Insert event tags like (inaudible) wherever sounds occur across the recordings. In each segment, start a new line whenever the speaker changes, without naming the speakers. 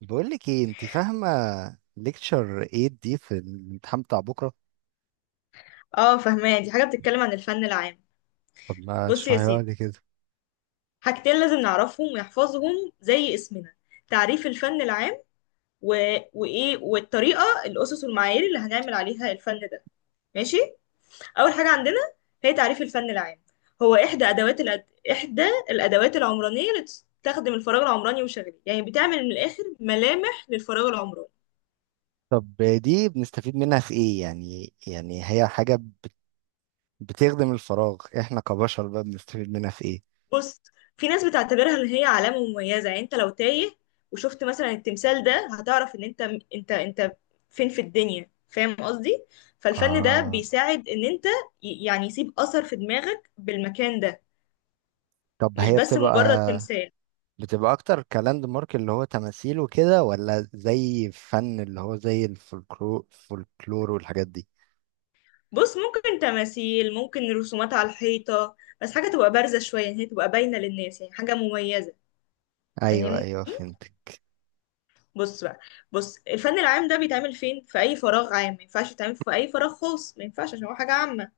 بقول لك ايه، انت فاهمه ليكتشر 8 دي في الامتحان بتاع بكره؟
اه فهماه، دي حاجة بتتكلم عن الفن العام.
طب ما
بص يا
اشرحيها
سيدي،
لي كده.
حاجتين لازم نعرفهم ونحفظهم زي اسمنا: تعريف الفن العام و... وإيه والطريقة، الأسس والمعايير اللي هنعمل عليها الفن ده. ماشي، أول حاجة عندنا هي تعريف الفن العام. هو إحدى الأدوات العمرانية اللي تستخدم الفراغ العمراني وشغله، يعني بتعمل من الآخر ملامح للفراغ العمراني.
طب دي بنستفيد منها في ايه؟ يعني هي حاجه بتخدم الفراغ، احنا كبشر بقى بنستفيد منها في ايه؟
بص، في ناس بتعتبرها ان هي علامة مميزة، يعني انت لو تايه وشفت مثلا التمثال ده هتعرف ان انت فين في الدنيا، فاهم قصدي؟ فالفن ده
اه.
بيساعد ان انت يعني يسيب اثر في دماغك بالمكان ده،
طب
مش
هي
بس
بتبقى
مجرد تمثال.
بتبقى اكتر كلاند مارك اللي هو تماثيل وكده، ولا زي فن اللي هو زي الفولكلور فولكلور والحاجات دي؟
بص، ممكن تماثيل، ممكن رسومات على الحيطة، بس حاجة تبقى بارزة شوية، يعني هي تبقى باينة للناس، يعني حاجة مميزة.
ايوه،
فاهمني؟
ايوه، فهمت.
بص بقى، بص، الفن العام ده بيتعمل فين؟ في اي فراغ عام. ما ينفعش يتعمل في اي فراغ خاص، ما ينفعش، عشان هو حاجة عامة.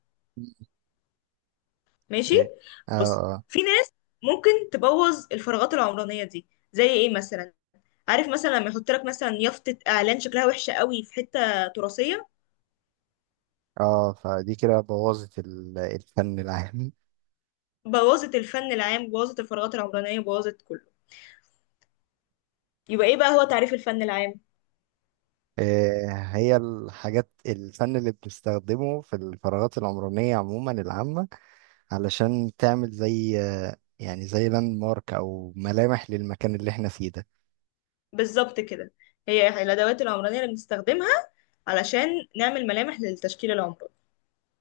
ماشي.
ايه. اه،
بص،
اه،
في ناس ممكن تبوظ الفراغات العمرانيه دي. زي ايه مثلا؟ عارف مثلا لما يحط لك مثلا يافطه اعلان شكلها وحشه قوي في حته تراثيه،
اه، فدي كده بوظت الفن العام.
بوظت الفن العام، بوظت الفراغات العمرانيه، بوظت كله. يبقى ايه بقى هو تعريف الفن العام؟
آه، هي الحاجات الفن اللي بنستخدمه في الفراغات العمرانية عموما العامة، علشان تعمل زي يعني زي لاند مارك أو ملامح للمكان اللي احنا فيه ده.
بالظبط كده، هي الادوات العمرانيه اللي بنستخدمها علشان نعمل ملامح للتشكيل العمراني.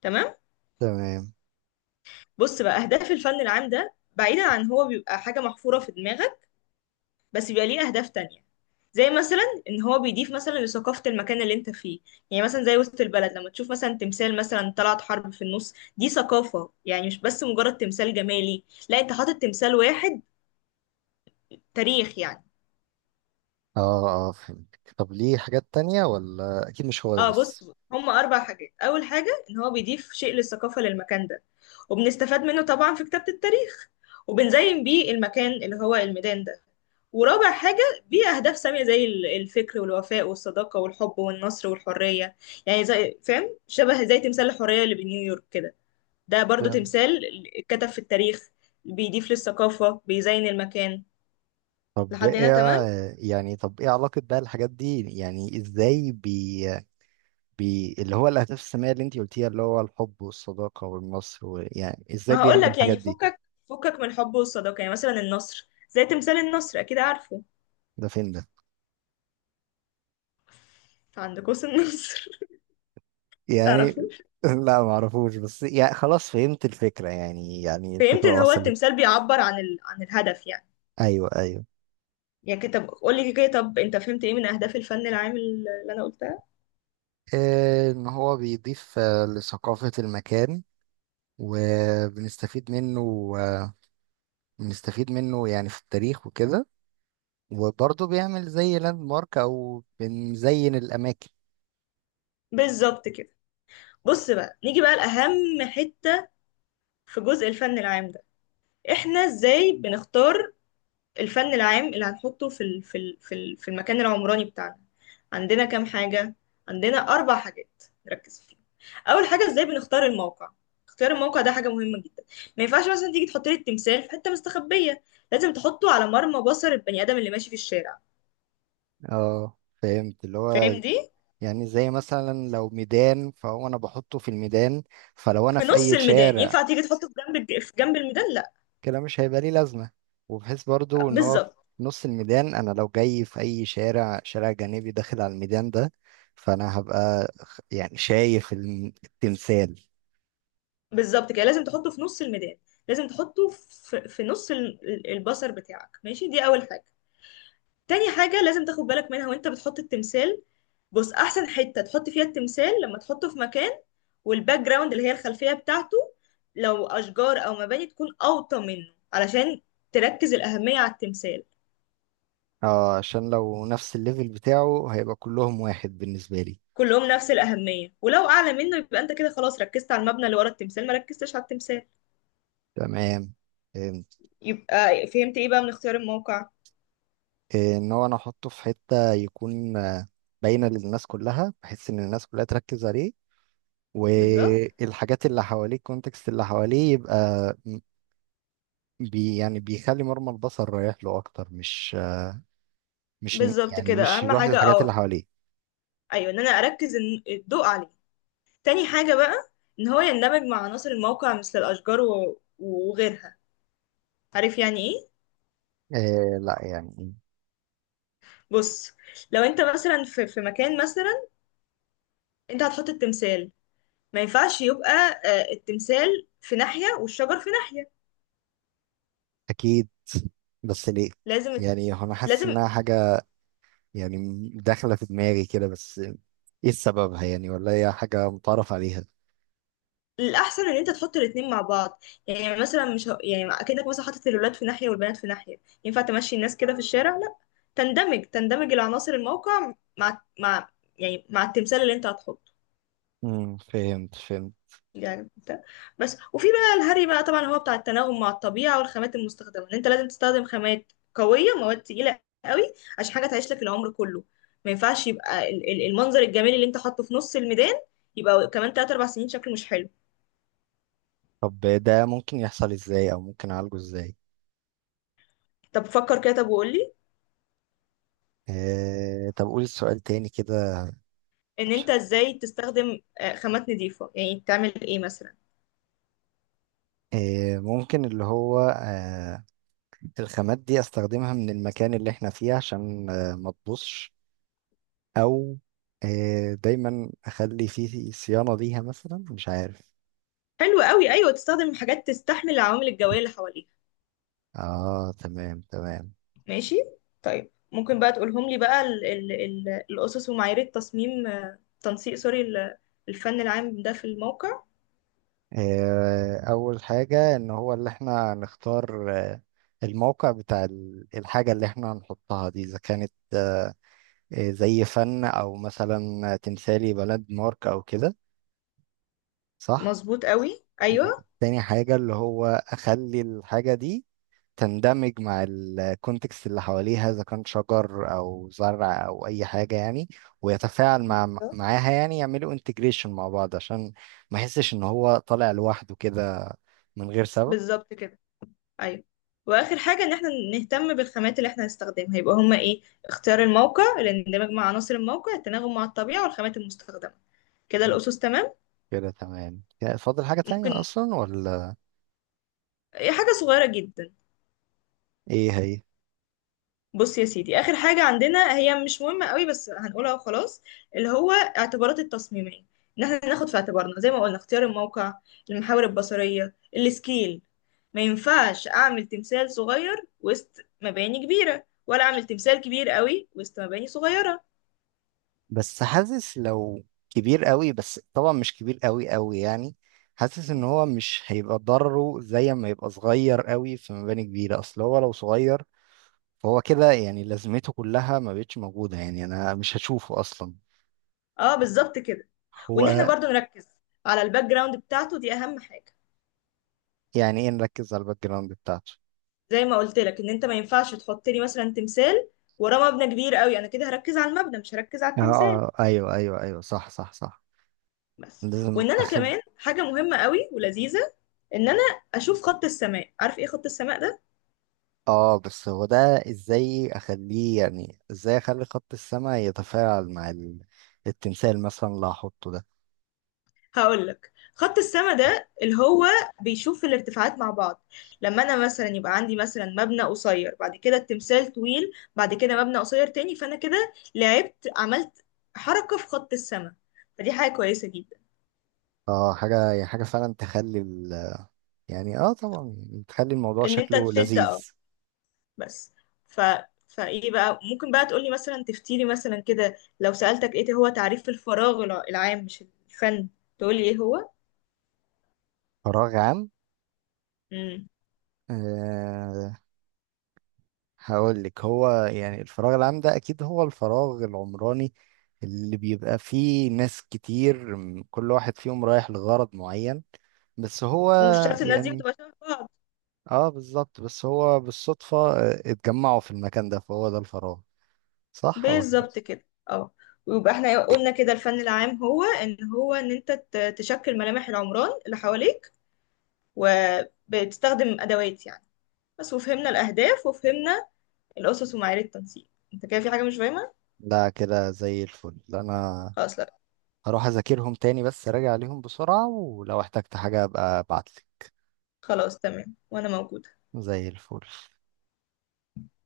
تمام.
تمام.
بص بقى، اهداف الفن العام ده، بعيدا عن هو بيبقى حاجه محفوره في دماغك، بس بيبقى ليه أهداف تانية. زي مثلا، إن هو بيضيف مثلا لثقافة المكان اللي أنت فيه. يعني مثلا زي وسط البلد، لما تشوف مثلا تمثال مثلا طلعت حرب في النص، دي ثقافة، يعني مش بس مجرد تمثال جمالي، لا، أنت حاطط تمثال، واحد تاريخ يعني.
اه، اه، فهمتك. طب ليه حاجات تانية؟ ولا أكيد مش هو ده
اه بص،
بس؟
هما اربع حاجات. اول حاجه ان هو بيضيف شيء للثقافه للمكان ده، وبنستفاد منه طبعا في كتابه التاريخ، وبنزين بيه المكان اللي هو الميدان ده، ورابع حاجة بيه أهداف سامية زي الفكر والوفاء والصداقة والحب والنصر والحرية. يعني زي، فاهم، شبه زي تمثال الحرية اللي بنيويورك كده، ده برضو
تمام.
تمثال اتكتب في التاريخ، بيضيف للثقافة، بيزين المكان.
طب
لحد هنا
ايه
تمام؟
آه، يعني طب ايه علاقة بقى الحاجات دي؟ يعني ازاي بي اللي هو الأهداف السامية اللي انتي قلتيها، اللي هو الحب والصداقة والنصر يعني ازاي
ما
بيعمل
هقولك
الحاجات
يعني،
دي؟
فكك، فكك من الحب والصداقة، يعني مثلا النصر زي تمثال النصر، أكيد عارفه،
ده فين ده؟
عند قوس النصر. (laughs)
يعني.
تعرفه؟
(laughs) لا، ما اعرفوش، بس يعني خلاص فهمت الفكرة، يعني
فهمت
الفكرة
ان هو
وصلت.
التمثال بيعبر عن عن الهدف يعني.
ايوه، ايوه،
يعني كده، طب قول لي كده، طب انت فهمت ايه من اهداف الفن العام اللي انا قلتها؟
ان هو بيضيف لثقافة المكان. وبنستفيد منه، بنستفيد منه يعني في التاريخ وكده، وبرضه بيعمل زي لاند مارك، او بنزين الاماكن.
بالظبط كده. بص بقى، نيجي بقى لأهم حتة في جزء الفن العام ده. احنا ازاي بنختار الفن العام اللي هنحطه في ال في ال في, ال في المكان العمراني بتاعنا؟ عندنا كام حاجة؟ عندنا أربع حاجات نركز فيهم. أول حاجة، ازاي بنختار الموقع. اختيار الموقع ده حاجة مهمة جدا، ما ينفعش مثلا تيجي تحط لي التمثال في حتة مستخبية، لازم تحطه على مرمى بصر البني آدم اللي ماشي في الشارع.
اه، فهمت اللي
فاهم
هو
دي؟
يعني زي مثلا لو ميدان، فهو انا بحطه في الميدان. فلو انا
في
في
نص
اي
الميدان.
شارع،
ينفع تيجي تحطه في في جنب الميدان؟ لا.
كده مش هيبقى ليه لازمة. وبحيث برضو ان هو في
بالظبط،
نص الميدان. انا لو جاي في اي شارع، شارع جانبي داخل على الميدان ده، فانا هبقى يعني شايف التمثال.
بالظبط كده، لازم تحطه في نص الميدان، لازم تحطه في نص البصر بتاعك ماشي. دي اول حاجه. تاني حاجه لازم تاخد بالك منها وانت بتحط التمثال، بص، احسن حته تحط فيها التمثال لما تحطه في مكان والباك جراوند، اللي هي الخلفيه بتاعته، لو اشجار او مباني، تكون اوطى منه علشان تركز الاهميه على التمثال.
اه، عشان لو نفس الليفل بتاعه هيبقى كلهم واحد بالنسبة لي.
كلهم نفس الاهميه، ولو اعلى منه يبقى انت كده خلاص ركزت على المبنى اللي ورا التمثال، ما ركزتش على التمثال.
تمام، فهمت.
يبقى فهمت ايه بقى من اختيار الموقع؟
إيه، ان هو انا احطه في حتة يكون باينة للناس كلها، بحيث ان الناس كلها تركز عليه
بالظبط،
والحاجات اللي حواليه، الكونتكست اللي حواليه يبقى م- يعني بيخلي مرمى البصر رايح له اكتر، مش
بالظبط
يعني
كده،
مش
اهم
الواحد
حاجه.
الحاجات اللي
اه
حواليه.
ايوه، ان انا اركز الضوء عليه. تاني حاجه بقى، ان هو يندمج مع عناصر الموقع مثل الاشجار وغيرها. عارف يعني ايه؟
لا، يعني.
بص، لو انت مثلا في مكان مثلا، انت هتحط التمثال، ما ينفعش يبقى التمثال في ناحيه والشجر في ناحيه.
اكيد، بس ليه؟
لازم،
يعني هو انا حاسس
لازم
انها حاجه يعني داخله في دماغي كده، بس ايه سببها يعني؟ ولا هي حاجه متعرف عليها؟
الاحسن ان انت تحط الاتنين مع بعض. يعني مثلا مش يعني اكنك مثلا حاطط الولاد في ناحيه والبنات في ناحيه، ينفع تمشي الناس كده في الشارع؟ لا. تندمج العناصر الموقع مع يعني مع التمثال اللي انت هتحطه.
فهمت، فهمت.
يعني ده. بس، وفي بقى الهري بقى، طبعا هو بتاع التناغم مع الطبيعة والخامات المستخدمة، ان انت لازم تستخدم خامات قوية، مواد تقيلة قوي، عشان حاجة تعيش لك العمر كله. ما ينفعش يبقى المنظر الجميل اللي انت حاطه في نص الميدان يبقى كمان 3 4 سنين شكله مش حلو.
طب ده ممكن يحصل ازاي، او ممكن اعالجه ازاي؟
طب فكر كده طب وقول لي،
طب قول السؤال تاني كده.
ان
عشان-
انت ازاي تستخدم خامات نظيفة، يعني تعمل ايه مثلا؟
ممكن اللي هو الخامات دي استخدمها من المكان اللي احنا فيه، عشان ما تبوظش، او دايما اخلي فيه صيانة ليها مثلا، مش عارف.
حلو قوي، ايوه، تستخدم حاجات تستحمل العوامل الجوية اللي حواليك.
اه، تمام، تمام.
ماشي. طيب ممكن بقى تقولهم لي بقى ال ال ال الأسس ومعايير التصميم، تنسيق، سوري، الفن العام ده في الموقع؟
اول حاجة، ان هو اللي احنا نختار الموقع بتاع الحاجة اللي احنا هنحطها دي، اذا كانت زي فن او مثلا تمثالي بلد مارك او كده، صح؟
مظبوط قوي، أيوه.
دي تاني حاجة، اللي هو اخلي الحاجة دي تندمج مع الكونتكست اللي حواليها، اذا كان شجر او زرع او اي حاجه يعني، ويتفاعل
بالظبط،
معاها يعني، يعملوا انتجريشن مع بعض عشان ما يحسش ان هو طالع لوحده كده، من غير سبب.
بالظبط كده. أيوه. وآخر حاجة إن احنا نهتم بالخامات اللي احنا هنستخدمها. يبقى هما إيه؟ اختيار الموقع، الاندماج مع عناصر الموقع، التناغم مع الطبيعة والخامات المستخدمة. كده الأسس تمام.
كده تمام، كده فاضل حاجه تانية
ممكن،
اصلا ولا؟
إيه حاجة صغيرة جدا.
ايه هي؟
بص يا سيدي، اخر حاجه عندنا، هي مش مهمه قوي بس هنقولها وخلاص، اللي هو اعتبارات التصميميه، ان احنا ناخد في اعتبارنا زي ما قلنا اختيار الموقع، المحاور البصريه، السكيل. ما ينفعش اعمل تمثال صغير وسط مباني كبيره، ولا اعمل تمثال كبير قوي وسط مباني صغيره.
بس حاسس لو كبير قوي، بس طبعا مش كبير قوي قوي يعني. حاسس ان هو مش هيبقى ضرره زي ما يبقى صغير قوي في مباني كبيره، اصل هو لو صغير، فهو كده يعني لازمته كلها ما بقتش موجودة، يعني أنا مش هشوفه أصلا.
اه بالظبط كده. وان احنا
هو.
برضو نركز على الباك جراوند بتاعته، دي اهم حاجه.
يعني إيه نركز على الباك جراوند بتاعته؟
زي ما قلت لك، ان انت ما ينفعش تحط لي مثلا تمثال وراه مبنى كبير قوي، انا كده هركز على المبنى، مش هركز على
آه،
التمثال.
آه، أيوه، أيوه، أيوه، صح، صح، صح.
بس.
لازم
وان انا
أخد.
كمان حاجه مهمه قوي ولذيذه، ان انا اشوف خط السماء. عارف ايه خط السماء ده؟
بس هو ده، إزاي أخليه يعني إزاي أخلي خط السماء يتفاعل مع التمثال مثلا اللي هحطه ده؟
هقول لك. خط السماء ده اللي هو بيشوف الارتفاعات مع بعض. لما انا مثلا يبقى عندي مثلا مبنى قصير، بعد كده التمثال طويل، بعد كده مبنى قصير تاني، فانا كده لعبت، عملت حركه في خط السماء. فدي حاجه كويسه جدا،
حاجة، يعني حاجة فعلا تخلي ال. يعني، طبعا، يعني تخلي الموضوع
ان انت
شكله
تشد، اه.
لذيذ.
بس. ف فايه بقى، ممكن بقى تقولي مثلا، تفتيلي مثلا كده، لو سألتك ايه هو تعريف الفراغ العام، مش الفن، تقولي ايه هو؟
فراغ عام.
امم.
آه. هقول لك هو يعني الفراغ العام ده اكيد هو الفراغ العمراني اللي بيبقى فيه ناس كتير، كل واحد فيهم رايح لغرض معين، بس هو
ومش شرط الناس دي
يعني.
بتبقى شبه بعض.
اه، بالظبط، بس هو بالصدفة اتجمعوا في المكان ده، فهو ده الفراغ، صح هو.
بالظبط كده، اه. ويبقى احنا قلنا كده، الفن العام هو ان هو ان انت تشكل ملامح العمران اللي حواليك، وبتستخدم ادوات يعني. بس. وفهمنا الاهداف، وفهمنا الاسس ومعايير التنسيق. انت كده في حاجة مش فاهمة؟
لا، كده زي الفل. انا
خلاص، لا،
هروح اذاكرهم تاني، بس راجع عليهم بسرعة، ولو احتجت حاجة ابقى ابعتلي.
خلاص تمام، وانا موجودة.
زي الفل.